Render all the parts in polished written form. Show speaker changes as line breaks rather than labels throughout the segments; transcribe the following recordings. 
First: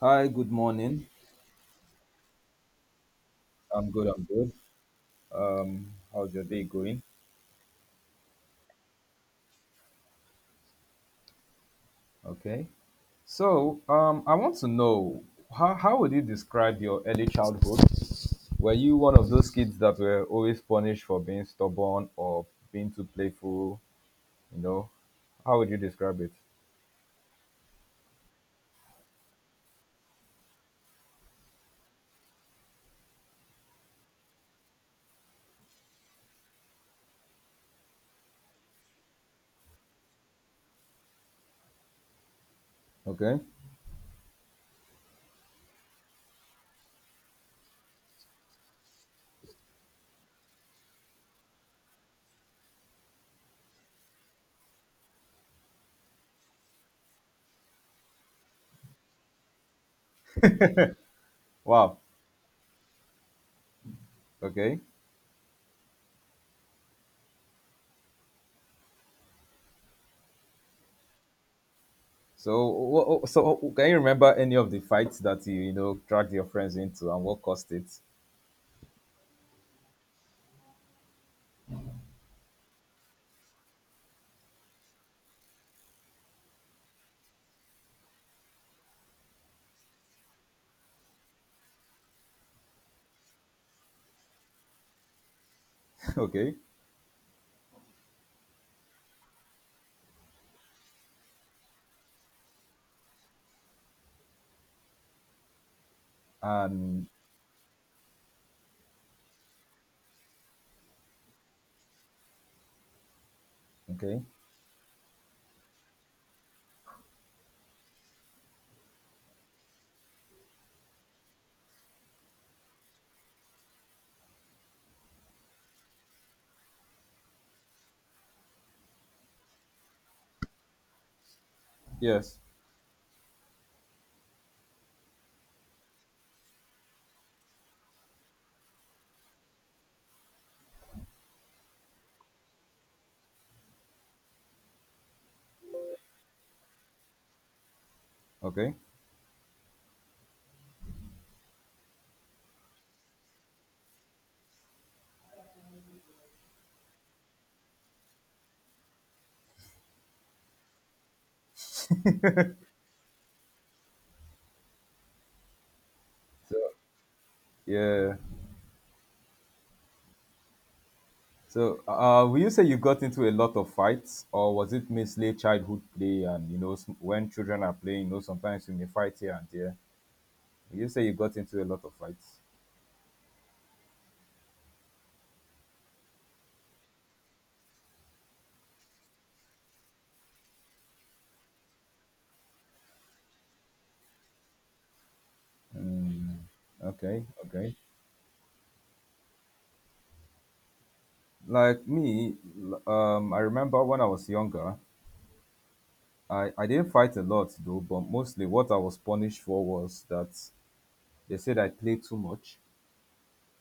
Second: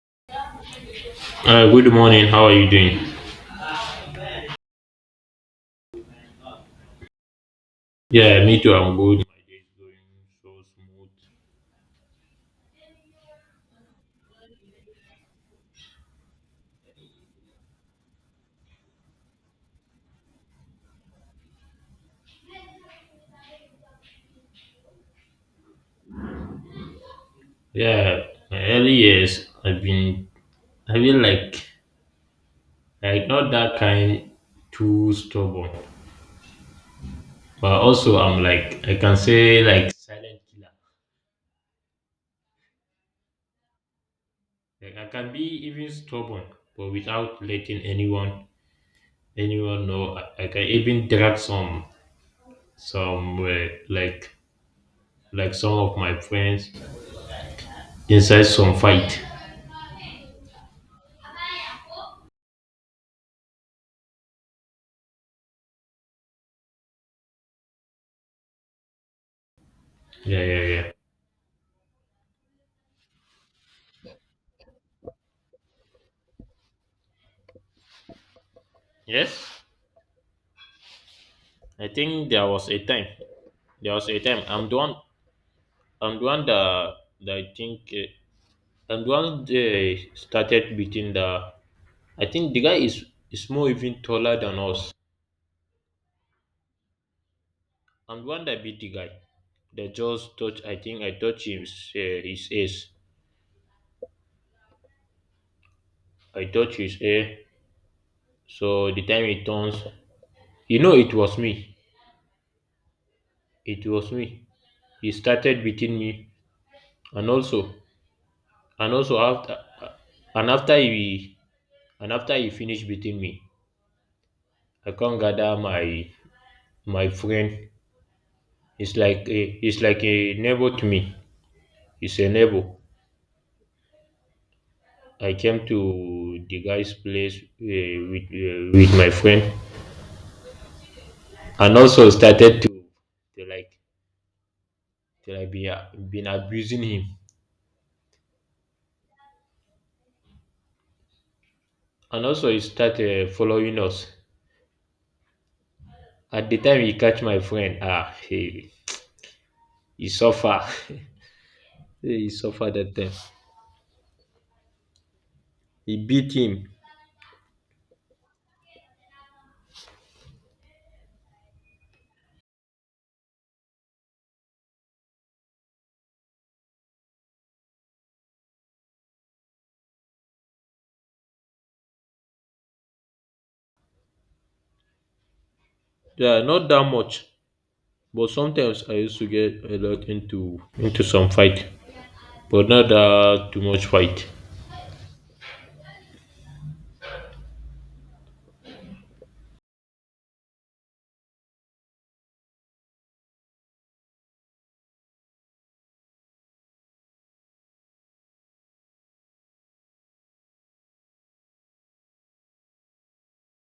Hi, good morning.
Good morning. How are you doing?
I'm good, I'm good. Um, How's your day going?
Yeah, me too. I'm good. My day is going so smooth.
Okay. So I want to know how would you describe your early childhood? Were you one of those kids that were always punished for being stubborn or being too playful? You know, how would you describe it?
Yeah, my early years, I feel like not that kind, too stubborn, but also I'm like, I can say like silent killer.
Okay.
Like I can be even stubborn, but without letting anyone know. I can even drag some like some of my friends inside some fight.
Wow. Okay.
Yeah, yeah, yeah.
So can you remember any of the fights that you know, dragged your friends into and what caused it?
Yes. I think there was a time. There was a time. I'm the one. I'm the one that I think. I'm the one that started beating the. I think the guy is more even taller than us.
Okay.
I'm the one that beat the guy. They just touch. I think I touch his ace. I touch his
And,
hair. So the time he turns, it was me. It was
okay.
me. He started beating me, and also, and also after, and after he, and after he finished beating me. I can't gather my friend. It's like a neighbor to me. He's a
Yes.
neighbor. I came to the guy's place with my friend, and also started to like to like been abusing him,
Okay.
and also he started following us. At the time he catch my friend, he suffer, he suffer that time. He beat
So,
him.
yeah. So will you say you got into a lot of fights, or was it mostly childhood play? And you know, when children are playing, you know, sometimes you may fight here and there. Will you say you got into a lot of fights?
Yeah, not that much, but sometimes I used to get a lot into some fight. But not too much fight.
Okay, okay. Like me, I remember when I was younger, I didn't fight a lot though, but mostly what I was punished for was that they said I played too much,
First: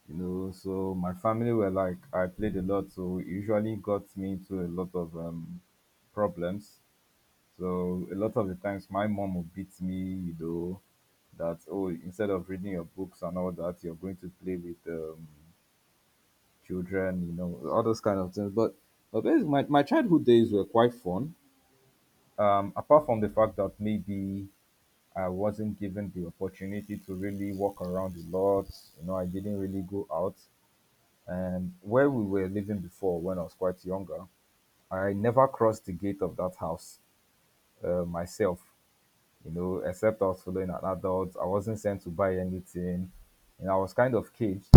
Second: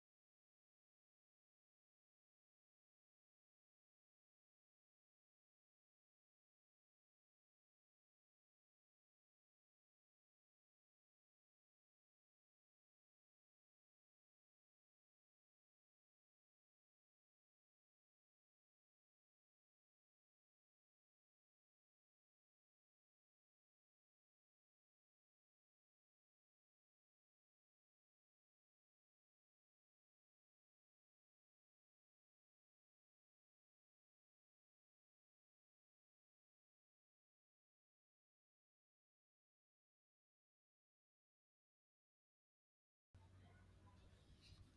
you know. So my family were like, I played a lot, so it usually got me into a lot of problems. So a lot of the times my mom would beat me, you know, that oh, instead of reading your books and all that, you're going to play with children, you know, all those kind of things. But basically, my childhood days were quite fun. Apart from the fact that maybe I wasn't given the opportunity to really walk around a lot. You know, I didn't really go out. And where we were living before, when I was quite younger, I never crossed the gate of that house myself. You know, except I was following an adult. I wasn't sent to buy anything, and I was kind of caged.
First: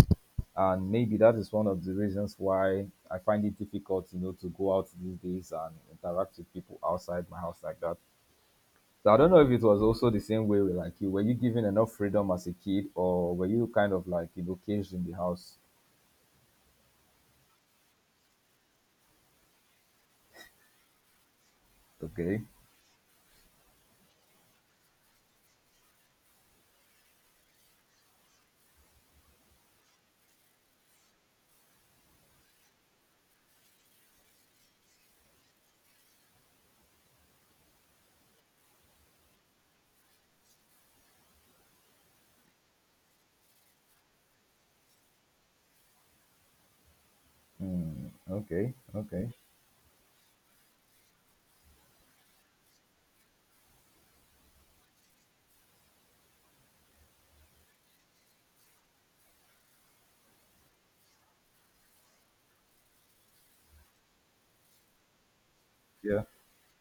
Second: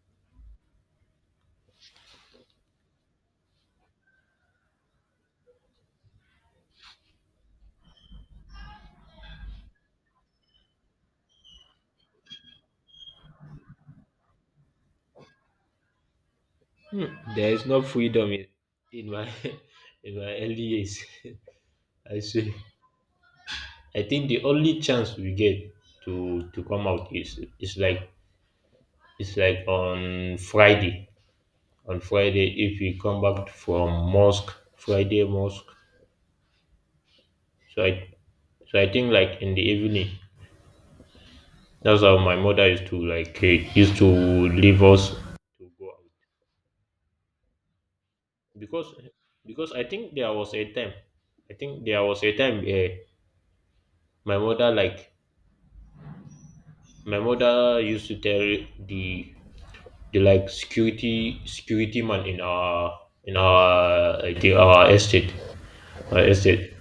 And maybe that is one of the reasons why I find it difficult, you know, to go out these days and interact with people outside my house like that. So I don't know if it was also the same way with like you. Were you given enough freedom as a kid, or were you kind of like, you know, caged in the house?
Hmm, There is no freedom in my in my early years. I
Okay.
say I think the only chance we get to come out is like on Friday. On Friday, if we come back from mosque, Friday mosque. So I so I think like in the evening. That's how my mother used to leave us to go out,
Hmm. Okay.
because
Okay.
because I think there was a time. I think there was a time. My mother like my mother used to tell the like security man in
Yeah.
our estate,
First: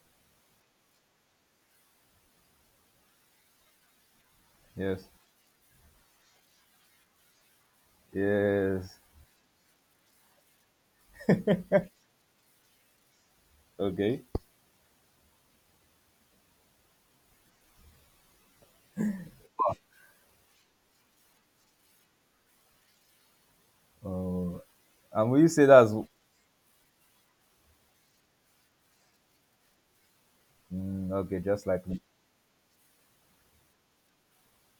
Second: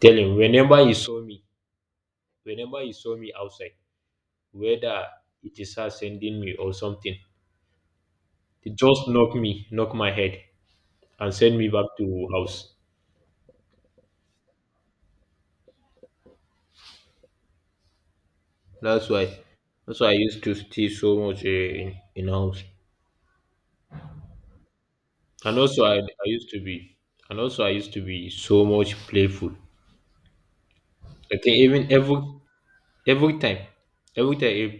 tell him whenever he saw me outside, whether
Yes.
it is her sending me or something, he
Yes.
just knock my head and send me back to house.
Okay.
That's why that's why I used to stay so much in house,
Oh, and will you
and
say
also
that's
I used to be so much playful.
mm, okay?
Okay,
Just
even
like
every time, every time if,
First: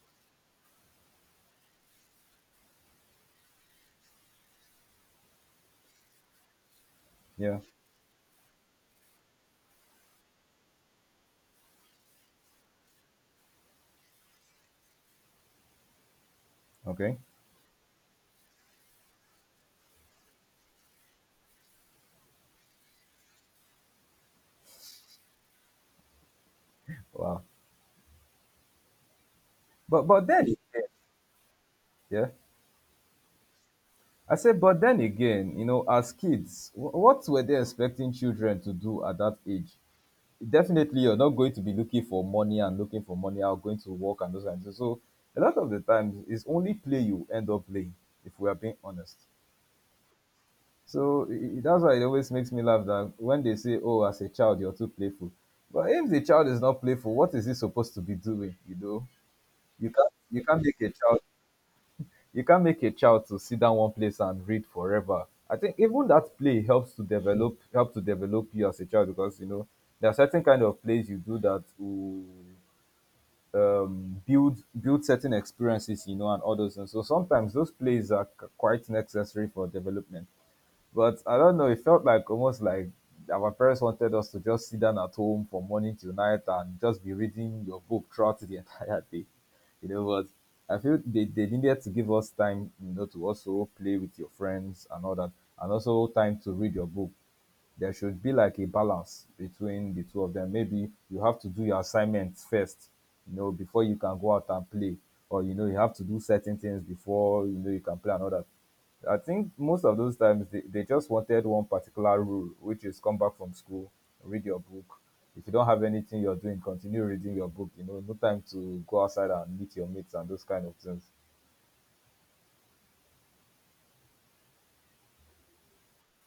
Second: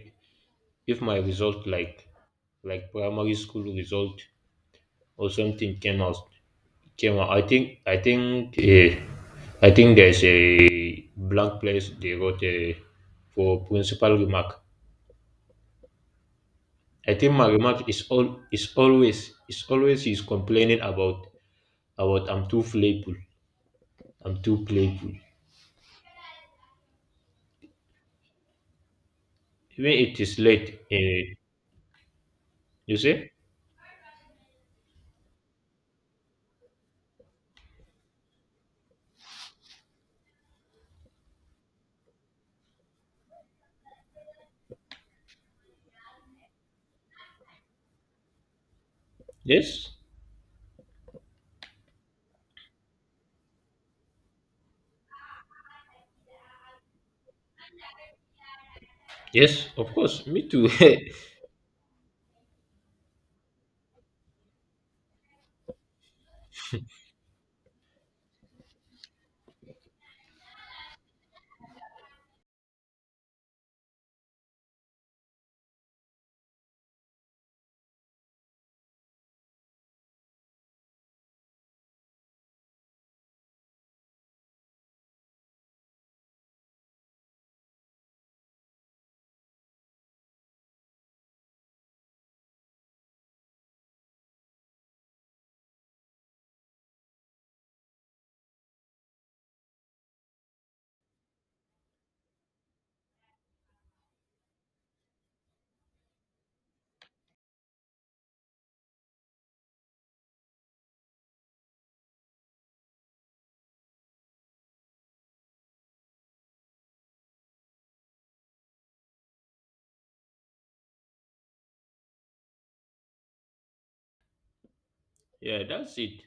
if my result, like primary school result or something came out, I
yeah.
think. There's a blank place they wrote for principal remark. I
Okay.
think my remark is all is always he's complaining about I'm too playful. I'm too playful.
Wow.
Even
But
it
but
is
then
late.
again, yeah,
You see?
I said, but then again, you know, as kids, what were they expecting children to do at that age? Definitely, you're not going to be looking for money and looking for money out, going to work and those kinds of things. So a lot of the times, it's only play you end up playing. If we are being honest,
Yes.
so that's why it always makes me laugh that when they say, "Oh, as a child, you're too playful," but if the child is not playful, what is he supposed to be doing? You know,
Yes, of course.
you
Me
can't
too.
make a child you can't make a child to sit down one place and read forever. I think even that play helps to develop you as a child, because you know there are certain kind of plays you do that will build certain experiences, you know, and all those things. So sometimes those plays are quite necessary for development. But I don't know, it felt like almost like our parents wanted us to just sit down at home from morning till night and just be reading your book throughout the entire day. You know, but I feel they needed to give us time, you know, to also play with your friends and all that, and also time to read your book. There should be like a balance between the two of them. Maybe you have to do your assignments first, you know, before you can go out and play, or you know, you have to do certain things before, you know, you can play another. I think most of those times they just wanted one particular rule, which is come back from school, read your book. If you don't have anything you're doing, continue reading your book. You know, no time to go outside and meet your mates and those kind of things.
Yeah, that's it.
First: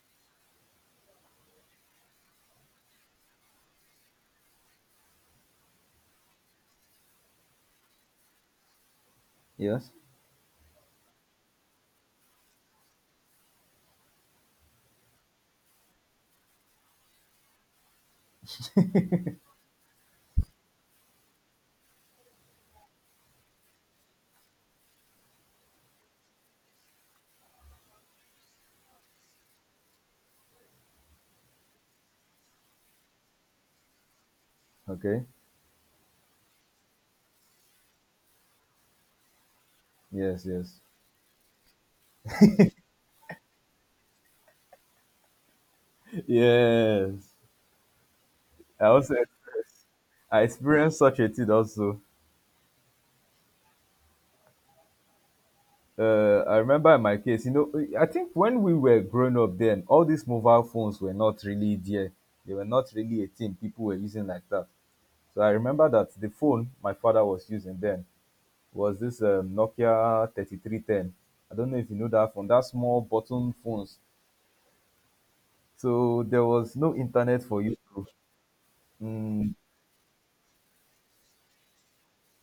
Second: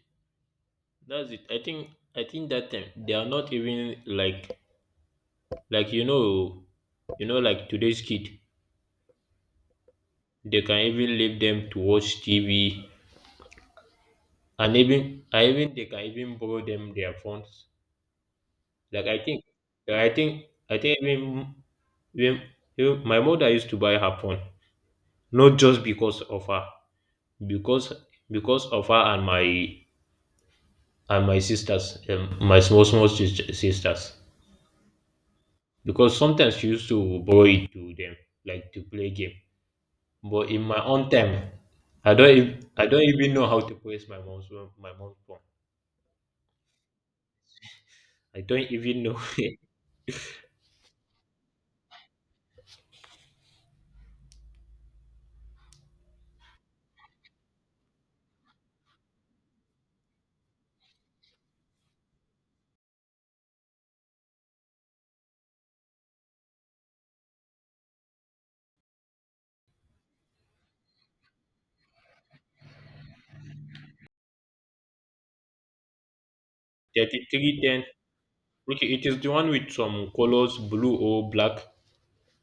That's it. I think I think that time they are not even like, like you know like today's kid,
Yes.
they can even leave them to watch TV, and even I even they can even borrow them their phones. Like I think like, I think even even my mother used to buy her phone, not just because of her, because because of her and my sisters, my small small sisters,
Okay.
because sometimes you used to borrow it to them like to play game.
Yes.
But in
Yes.
my own time, I don't even know how to press my mom's phone.
Yes.
I don't
I
even
also
know.
experienced, I experienced such a thing also. I remember in my case, you know, I think when we were growing up then, all these mobile phones were not really there. They were not really a thing people were using like that. So I remember that the phone my father was using then was this Nokia 3310. I don't know if you know that phone, that small button phones. So there was no internet for you to.
3310? Okay, it is the one
Mm,
with some colors, blue or black.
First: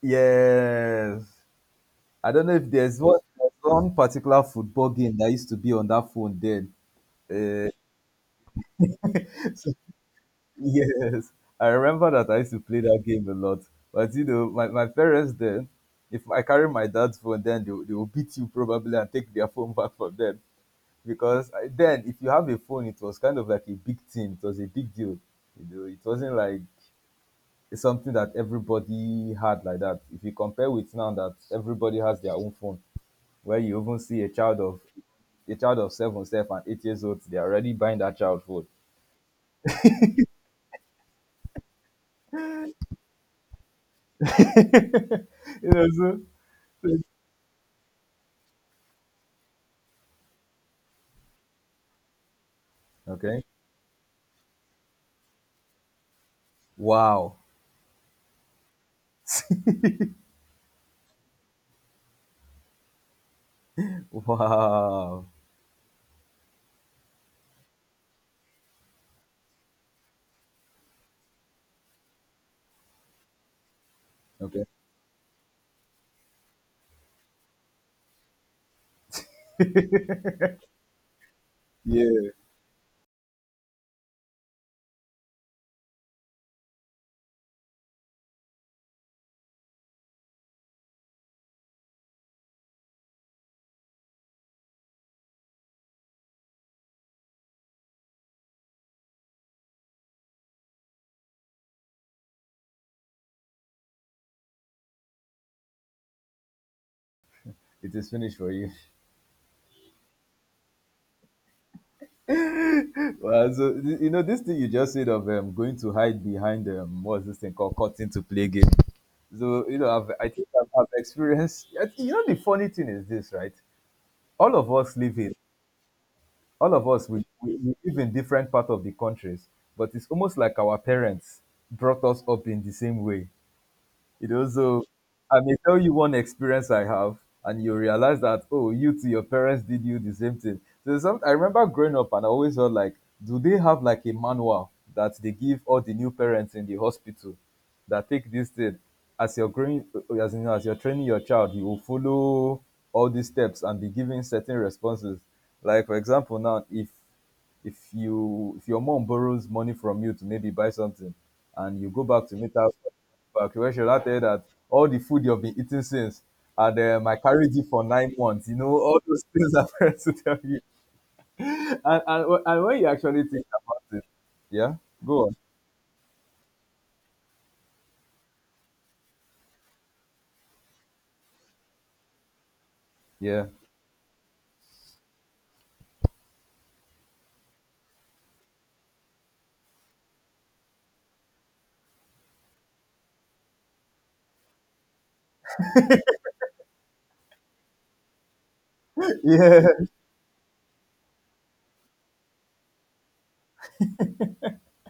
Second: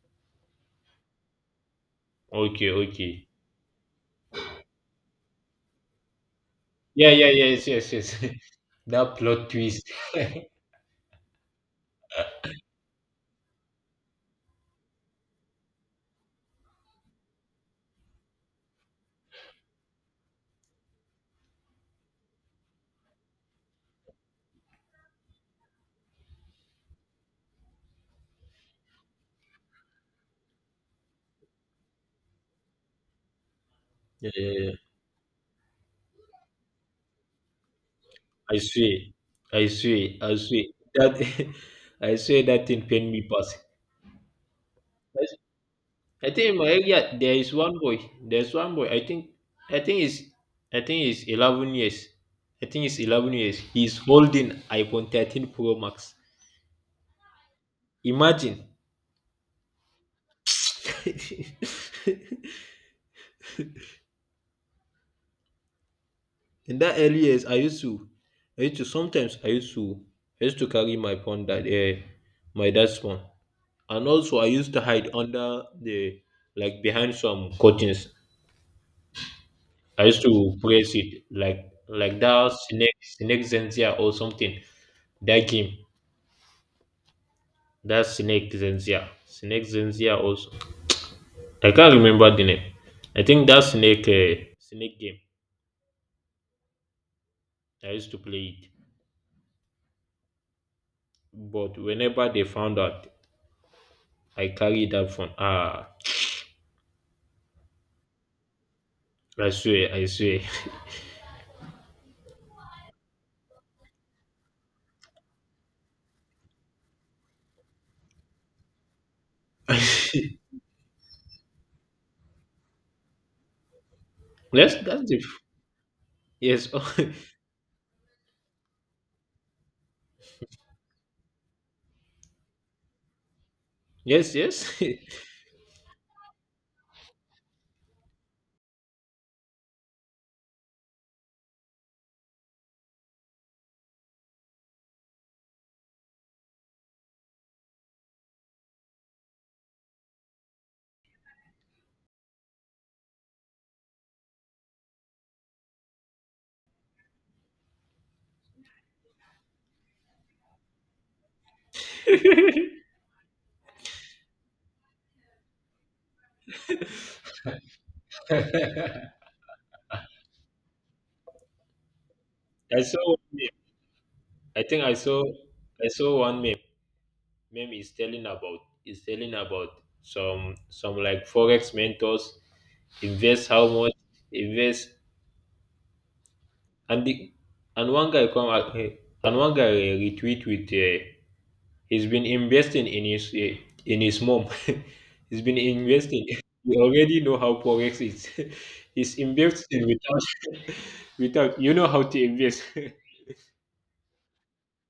yes. I don't know
Okay,
if there's
okay,
one there's one particular football game that used to be on that phone then.
yeah, yeah, yeah, yes,
Uh,
yes, yes. That plot twist. Yeah,
yes, I remember that I used to play that game a lot. But you know, my parents then, if I carry my dad's phone, then they will beat you probably and take their phone back from them. Because I, then, if you have a phone, it was kind of like a big thing. It was a big deal. You know, it wasn't like it's something that everybody had like that. If you compare with now that everybody has their own phone, where you even see a
yeah,
child
yeah.
of a child of seven, 7 and 8 years old, they're already buying that child
i
food.
swear I swear that. I swear that thing pain me pass.
You know,
I think in my
so
area there is one boy. I think is I think is 11 years. I think it's eleven
okay.
years. He's holding iPhone 13 Pro Max.
Wow.
Imagine.
Wow.
In that early years, I used to sometimes I used to carry my dad's phone, and also I
Okay.
used to hide under the like behind some curtains. I used to press it like
Yeah.
that snake zensia or something. Dakim. That's Snake Zenzia. Snake Zenzia also. I can't remember the name. I think that snake game. I used to play it. But whenever they found out, I carried that phone.
It is finished for you.
I swear.
Well, so you know this thing you just said of going to hide behind what's this thing called cutting to play game. So you know, I've, I think I've, I've experienced. You know, the funny thing is this, right? All of
Yes,
us live a
yes.
all of
Oh,
us we live in different part of the countries, but it's almost like our parents brought us up in the same way, you
yes,
know.
yes.
So I may tell you one experience I have and you realize that oh, you too, your parents did you the same thing. So I remember growing up and I always felt like, do they have like a manual that they give all the new parents in the hospital that take this thing, as you're growing as you're training your child, you will follow all these steps and be giving certain responses, like for example now, if your mom borrows money from you to maybe buy something and you go back to meet her
I
back, when she now tell you that all the food you've been eating since, and I carried you for 9 months. You know, all those things are parents to tell you. And, and when you
saw
actually
one
think
meme.
about it,
I
yeah,
think I saw
go on.
I saw one meme. Meme is telling about some like forex mentors,
Yeah,
invest how much, invest. And the and one guy come out, and one guy, retweet with, he's been investing in his, mom. He's been investing. You already know how forex is. He's
yeah,
investing without without, you know how to invest.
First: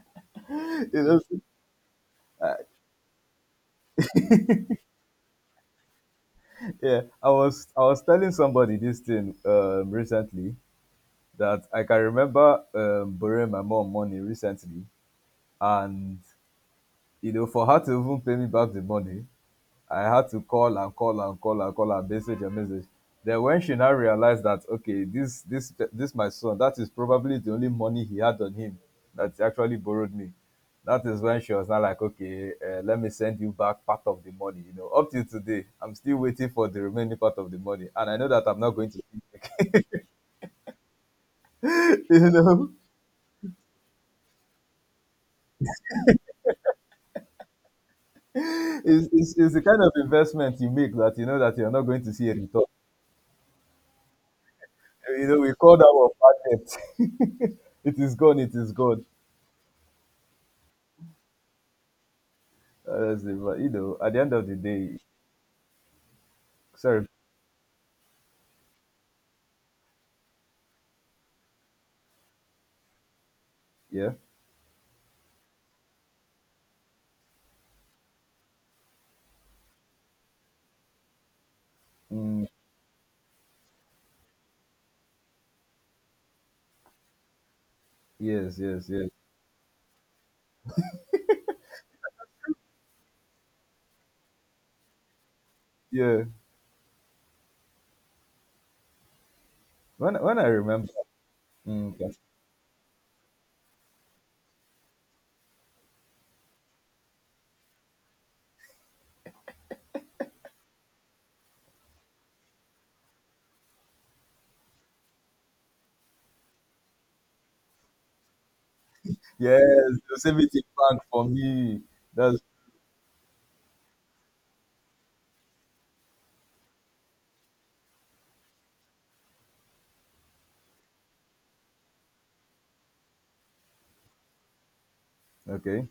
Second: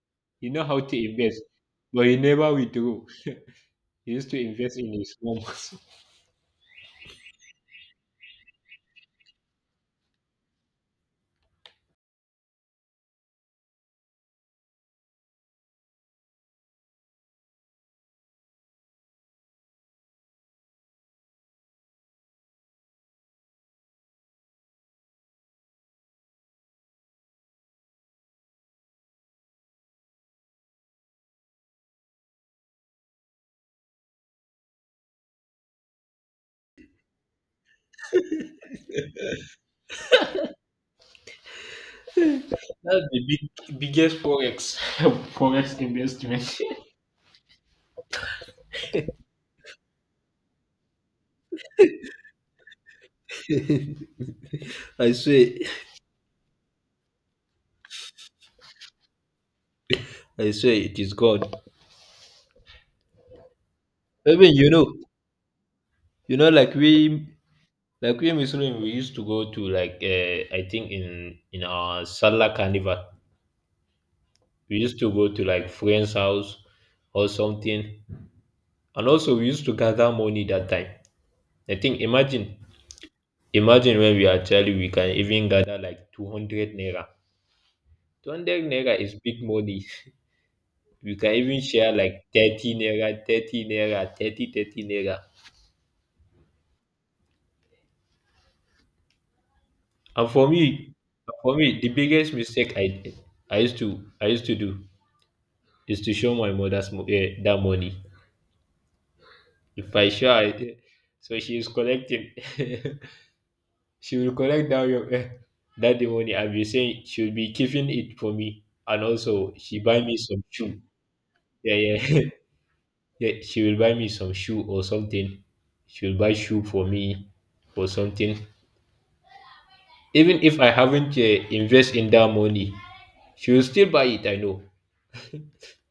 You know how
you
to
know,
invest, but he
uh,
never withdrew. He used to invest in his mom. That's
yeah. I was telling somebody this thing recently, that I can remember borrowing my mom money recently, and you know, for her to even pay me back the money, I had to call and call and call and call and message and message. Then when she now realized that okay, this my son, that is probably the only money he had on him that he actually borrowed me. That is when she was now like, okay, let me send you back part of the money. You know, up till today, I'm still waiting for the remaining part of the money, and I know that I'm not going to. You know,
the biggest forex forex investment.
it's the kind of investment you make that you know that you're not going to see a return.
I
You know,
swear.
we call that one bad debt. It is gone. It is gone.
I say it is God.
Honestly, but you know, at the end of
Even,
the day,
you know, like
sorry,
we, like we Muslim, we used to go to, like, I think in our Salah carnival,
yeah,
we used to go to like friend's house or something, and also we used to gather money that time. I think
mm,
imagine when we are child, we can even gather like 200 naira. Two
yes,
hundred
yes,
naira
yes,
is big money. We can even share like 30 naira, 30 naira, thirty naira.
yeah.
And
When I
for
remember,
me, for me, the
mm, okay.
biggest mistake I used to do is to show my that money. If I show her, so she is collecting. She will collect that your, eh, that the money. I'll be saying she will be keeping it for me, and also she
Yes,
buy me some
Yosemite
shoe.
Park for
Yeah,
me.
yeah,
That's
yeah. She will buy me some shoe or something. She will buy shoe for me or something. Even if I haven't invest in that money, she will still buy it, I know.
okay.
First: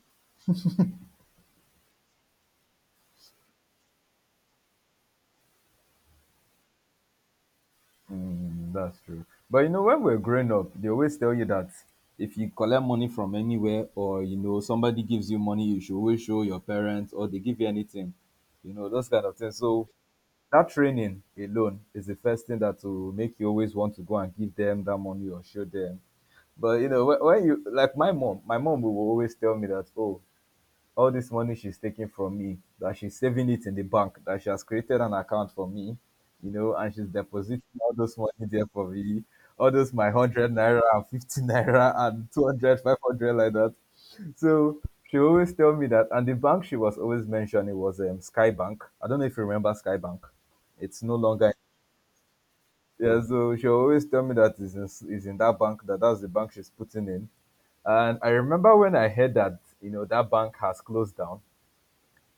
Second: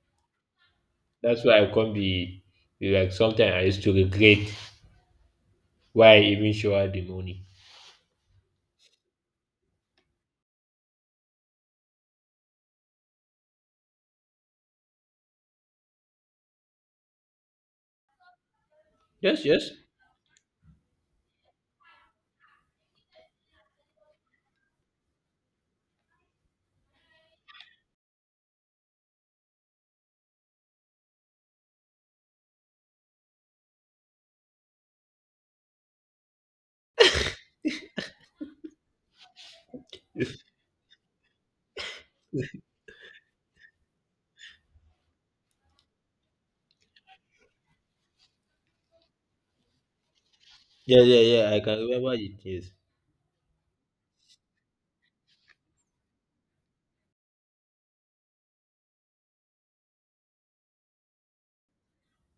That's why I come be like, sometimes I used to regret why I even show her the money.
Mm, that's true. But you know, when we're growing up, they always tell you that if you collect money from anywhere, or you know, somebody gives you money, you should always show your parents, or they give you anything, you know, those kind of
Yes,
things.
yes.
So that training alone is the first thing that will make you always want to go and give them that money or show them. But you know, when you like my mom will always tell me that oh, all this money she's taking from me, that she's saving it in the bank, that she has created an account for me, you know, and she's depositing all those money there for me, all those my hundred naira and 50 naira and 200 500 like that. So she always tell me that, and the bank she was always mentioning was Skybank. I don't know if you remember Skybank. It's
Yeah,
no
yeah,
longer
yeah. I can remember it. Yes.
yeah. So she always tell me that is in that bank, that that's the bank she's putting in, and I remember when I heard that you know that bank has closed down.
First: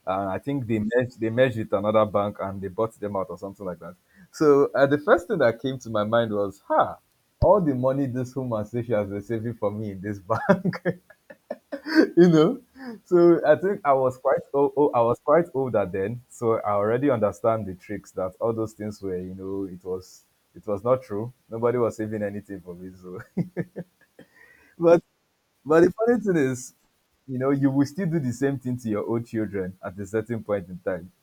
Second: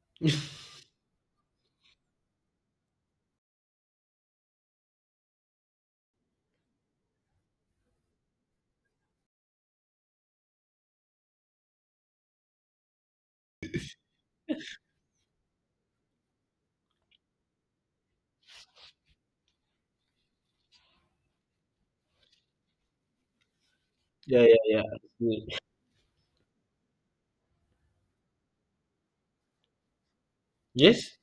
I think they merged with another bank and they bought them out or something like that. So the first thing that came to my mind was, "Ha! All the money this woman says she has been saving for me in this bank, you know." So I think I was quite old, I was quite older then, so I already understand the tricks that all those things were. You know, it was not true. Nobody was saving anything for me. So,
Yeah, yeah, yeah.
but
Yeah.
But the funny thing is, you know, you will still do the same thing to your own children at a certain point in time.
Yes,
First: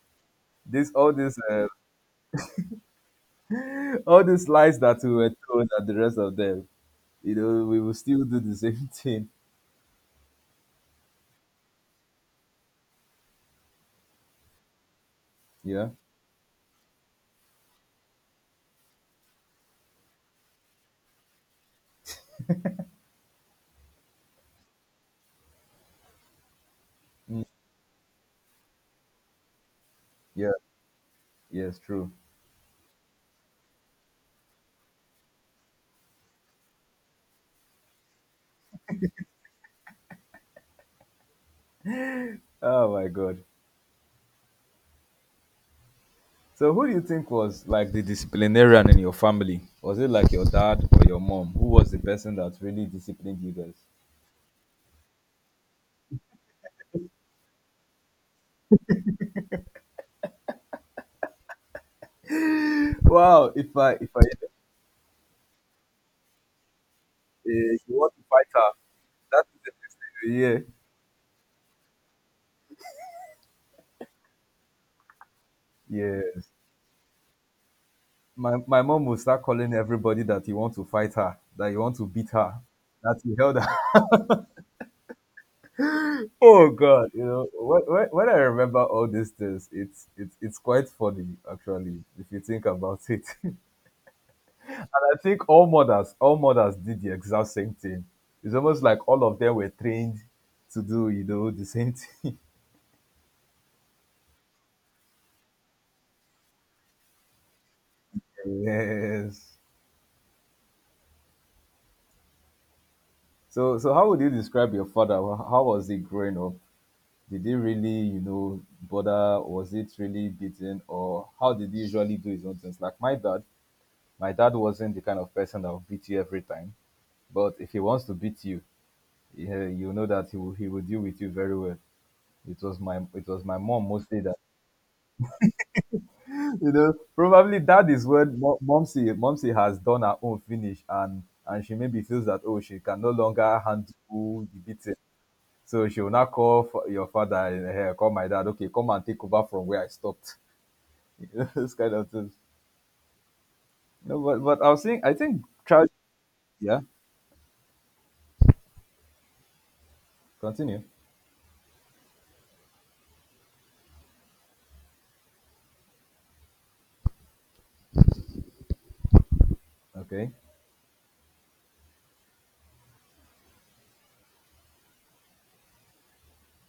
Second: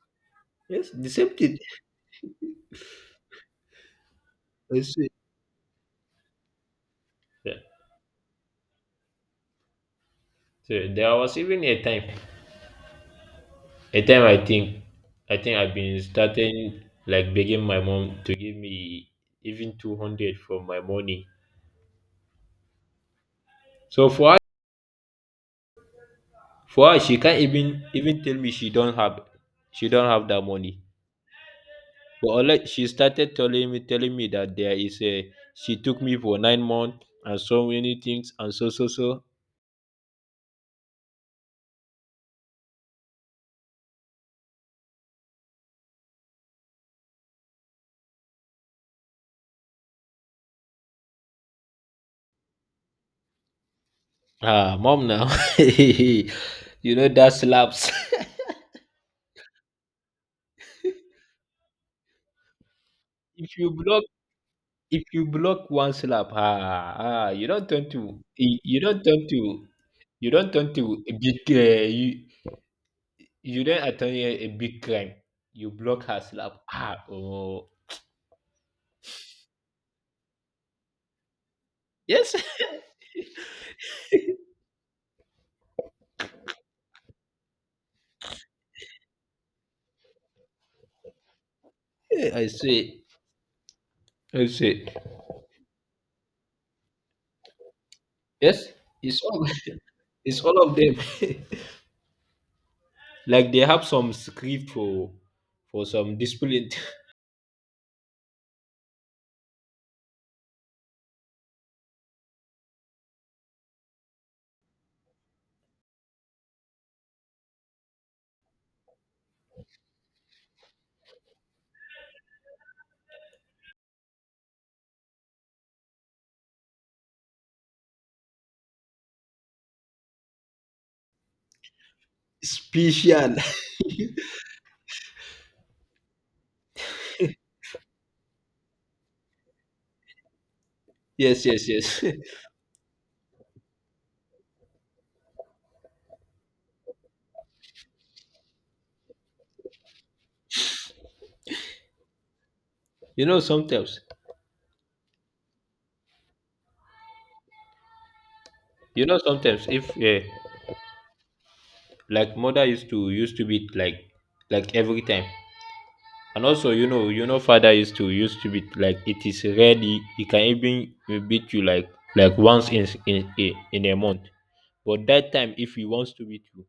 This
yes. The
all
same
this
thing.
all these lies
I
that
see.
we were told and the rest of them, you
Yeah.
know, we will still do the same thing.
So there was even a time I think I've
Yeah.
been starting like begging my mom to give me even 200 from my money. So for her, she can't
Mm,
even tell me she don't have, that
yeah.
money.
Yes, true.
But unlike she started telling me that, there is a she took me for 9 months and so many things and so so so.
Oh my god. So who do you think was like the disciplinarian in your family? Was it like your dad or your mom? Who was the person that really disciplined you guys?
Ah, mom now. You know that slaps.
Wow,
if you block
if I
if you block one slap, ah, you don't
you
turn to,
want to fight her, that is the
you don't
next
turn
thing.
to a big, you don't attain a big crime. You block
Yeah.
her
Yes.
slap. Oh,
My mom will start calling everybody that you want to fight her, that you want to beat
yes.
her, that you held her. Oh God, you know when, I remember all these things, it's quite funny actually if you
I
think about
say,
it. And
I say.
I think all mothers did the exact same thing. It's
Yes,
almost like
it's
all of
all
them were trained
it's all of
to
them.
do, you know, the same thing.
Like they have some script for some discipline.
Yes. So, so how would you describe your father? How was he growing up? Did he really, you know, bother? Was it really beating, or how did he usually do his own things? Like my dad wasn't the kind of person that will beat you every time, but if he wants to beat you, yeah, you know that he will deal with you very well. It was my it
Special.
was my mom mostly that you know probably that is when momsy has done her own finish,
Yes,
and
yes,
she maybe
yes.
feels that oh, she can no longer handle the beating, so she will now call for your father and call my dad, okay come and take over from where I stopped, you know, this kind of things.
Sometimes,
No, but I was saying, I think child. Yeah,
sometimes, if,
continue.
like mother used to beat, like every time. And also, father used to beat like it is ready, he
Okay.
can even beat you like once in a month. But that time, if he wants to beat you